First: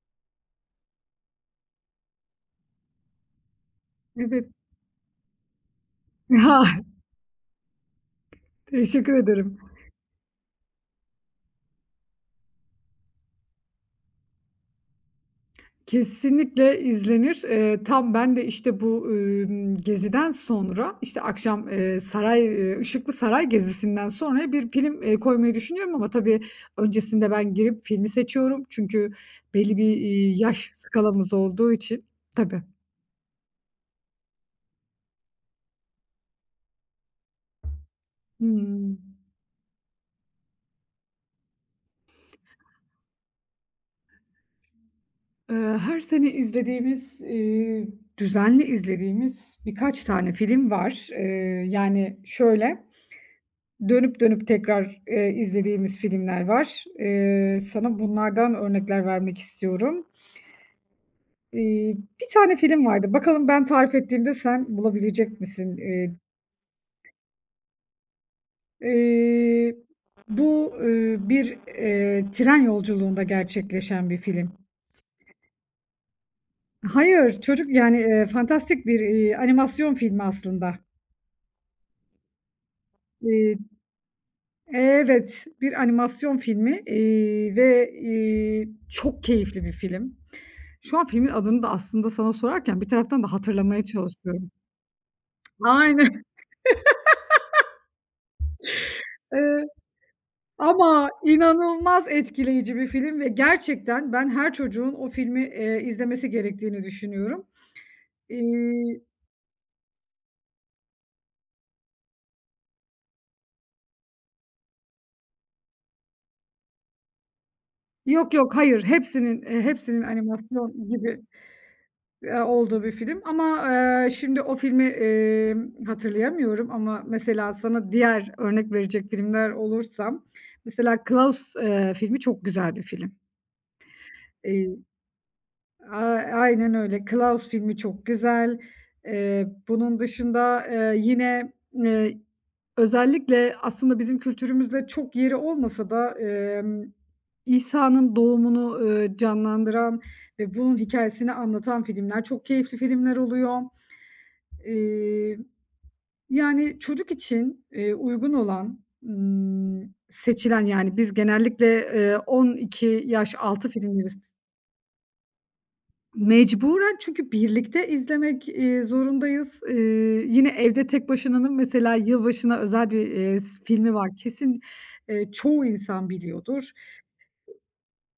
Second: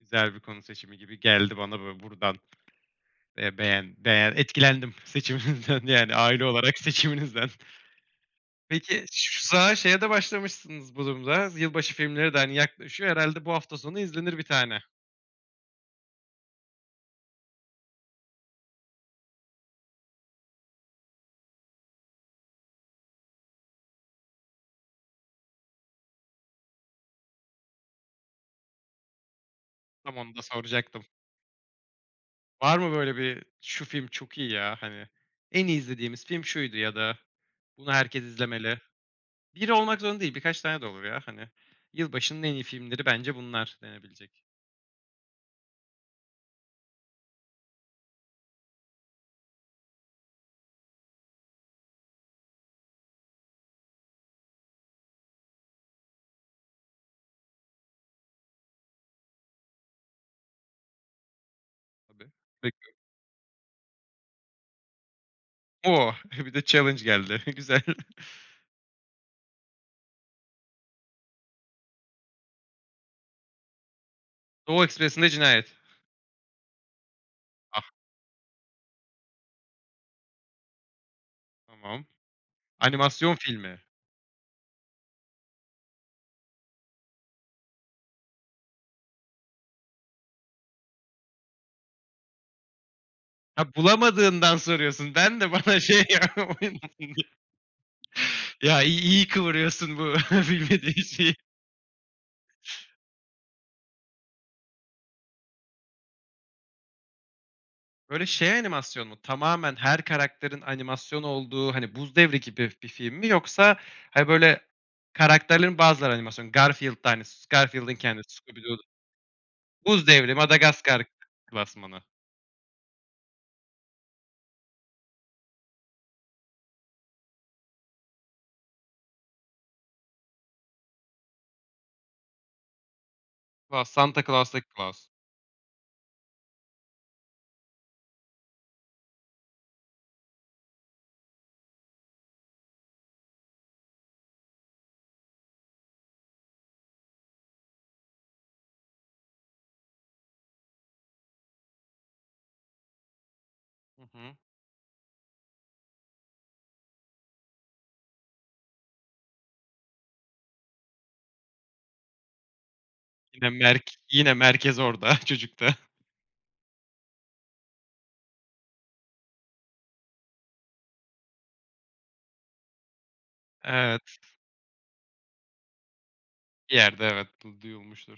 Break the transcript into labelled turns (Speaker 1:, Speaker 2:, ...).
Speaker 1: Güzel bir konu seçimi gibi geldi bana bö buradan, eee, beğen beğen
Speaker 2: Evet.
Speaker 1: etkilendim seçiminizden yani
Speaker 2: Ya
Speaker 1: aile olarak seçiminizden. Peki
Speaker 2: Teşekkür
Speaker 1: şu
Speaker 2: ederim.
Speaker 1: sıralar şeye de başlamışsınız bu durumda z yılbaşı filmleri de hani yaklaşıyor herhâlde bu hafta sonu izlenir bir tane.
Speaker 2: Kesinlikle izlenir. Eee, tam ben de işte bu, ımm, geziden sonra, işte akşam, eee, saray, Işıklı Saray Gezisi'nden sonraya bir film, eee, koymayı düşünüyorum ama tabii öncesinde ben girip filmi seçiyorum. Çünkü belli bir,
Speaker 1: Tam onu
Speaker 2: iii,
Speaker 1: da
Speaker 2: yaş
Speaker 1: soracaktım.
Speaker 2: skalamız olduğu için. Tabii.
Speaker 1: Var mı böyle bir: "Şu film çok iyi ya. Hani en iyi izlediğimiz film şuydu." ya da "Bunu herkes izlemeli."
Speaker 2: Hımm.
Speaker 1: Biri olmak zorunda değil, birkaç tane de olur, ya hani Yılbaşının en iyi filmleri bence bunlar denebilecek.
Speaker 2: Eee, her sene izlediğimiz, iii, düzenli izlediğimiz birkaç tane film var. Eee, yani şöyle, dönüp dönüp tekrar, eee, izlediğimiz filmler var. Eee, sana bunlardan örnekler vermek istiyorum. Eee, bir
Speaker 1: Tabii
Speaker 2: tane film
Speaker 1: [unintelligible]
Speaker 2: vardı. Bakalım ben tarif ettiğimde sen bulabilecek misin? Eee
Speaker 1: Oh! Bir de challenge geldi, güzel.
Speaker 2: Eee, bu, ııı, bir, eee, tren yolculuğunda gerçekleşen bir film.
Speaker 1: Doğu Ekspresinde Cinayet.
Speaker 2: Hayır, çocuk
Speaker 1: Ah.
Speaker 2: yani, eee, fantastik bir, iii, animasyon filmi aslında.
Speaker 1: Tamam. Animasyon
Speaker 2: Eee,
Speaker 1: filmi.
Speaker 2: evet, bir animasyon filmi, iii, ve, iii, çok keyifli bir film. Şu an filmin adını da aslında sana sorarken bir taraftan da
Speaker 1: Ha,
Speaker 2: hatırlamaya çalışıyorum.
Speaker 1: bulamadığından soruyorsun. Ben de bana şey
Speaker 2: Aynen.
Speaker 1: [unintelligible] Ya iyi iyi
Speaker 2: Eee,
Speaker 1: kıvırıyorsun bu bilmediğin
Speaker 2: ama
Speaker 1: şeyi.
Speaker 2: inanılmaz etkileyici bir film ve gerçekten ben her çocuğun o filmi, eee, izlemesi gerektiğini düşünüyorum.
Speaker 1: Böyle şey
Speaker 2: İii
Speaker 1: animasyon mu? Tamamen her karakterin animasyon olduğu hani 'Buz Devri' gibi bir film mi yoksa, hani, böyle karakterlerin bazıları animasyon; Garfield'da hani s Garfield'ın
Speaker 2: Yok
Speaker 1: kendisi,
Speaker 2: yok,
Speaker 1: Scooby Doo,
Speaker 2: hayır, hepsinin, eee, hepsinin
Speaker 1: Buz devri,
Speaker 2: animasyon
Speaker 1: Madagaskar
Speaker 2: gibi,
Speaker 1: klasmanı?
Speaker 2: eee, olduğu bir film. Ama, eee, şimdi o filmi, emm, hatırlayamıyorum ama mesela sana diğer örnek verecek filmler olursa, mesela Claus, eee, filmi çok güzel bir film.
Speaker 1: Va Santa Claus'taki
Speaker 2: Eee,
Speaker 1: Claus.
Speaker 2: ay aynen öyle, Claus filmi çok güzel. Eee, bunun dışında, eee, yine, eee, özellikle aslında bizim kültürümüzde çok yeri olmasa da, emm, İsa'nın doğumunu, ııı, canlandıran ve bunun hikâyesini anlatan filmler çok keyifli filmler oluyor.
Speaker 1: Hı hı.
Speaker 2: İii, yani çocuk için, eee, uygun olan, ımm, seçilen yani biz genellikle, eee, 12 yaş
Speaker 1: Ya
Speaker 2: altı
Speaker 1: merk
Speaker 2: filmleri s
Speaker 1: yine merkez orada çocukta.
Speaker 2: Mecburen. Çünkü birlikte izlemek, iii, zorundayız. İii, yine Evde Tek Başına'nın mesela yılbaşına özel bir, eee s filmi
Speaker 1: Evet.
Speaker 2: var. Kesin, eee, çoğu insan biliyordur.
Speaker 1: Bir yerde evet du duyulmuştur.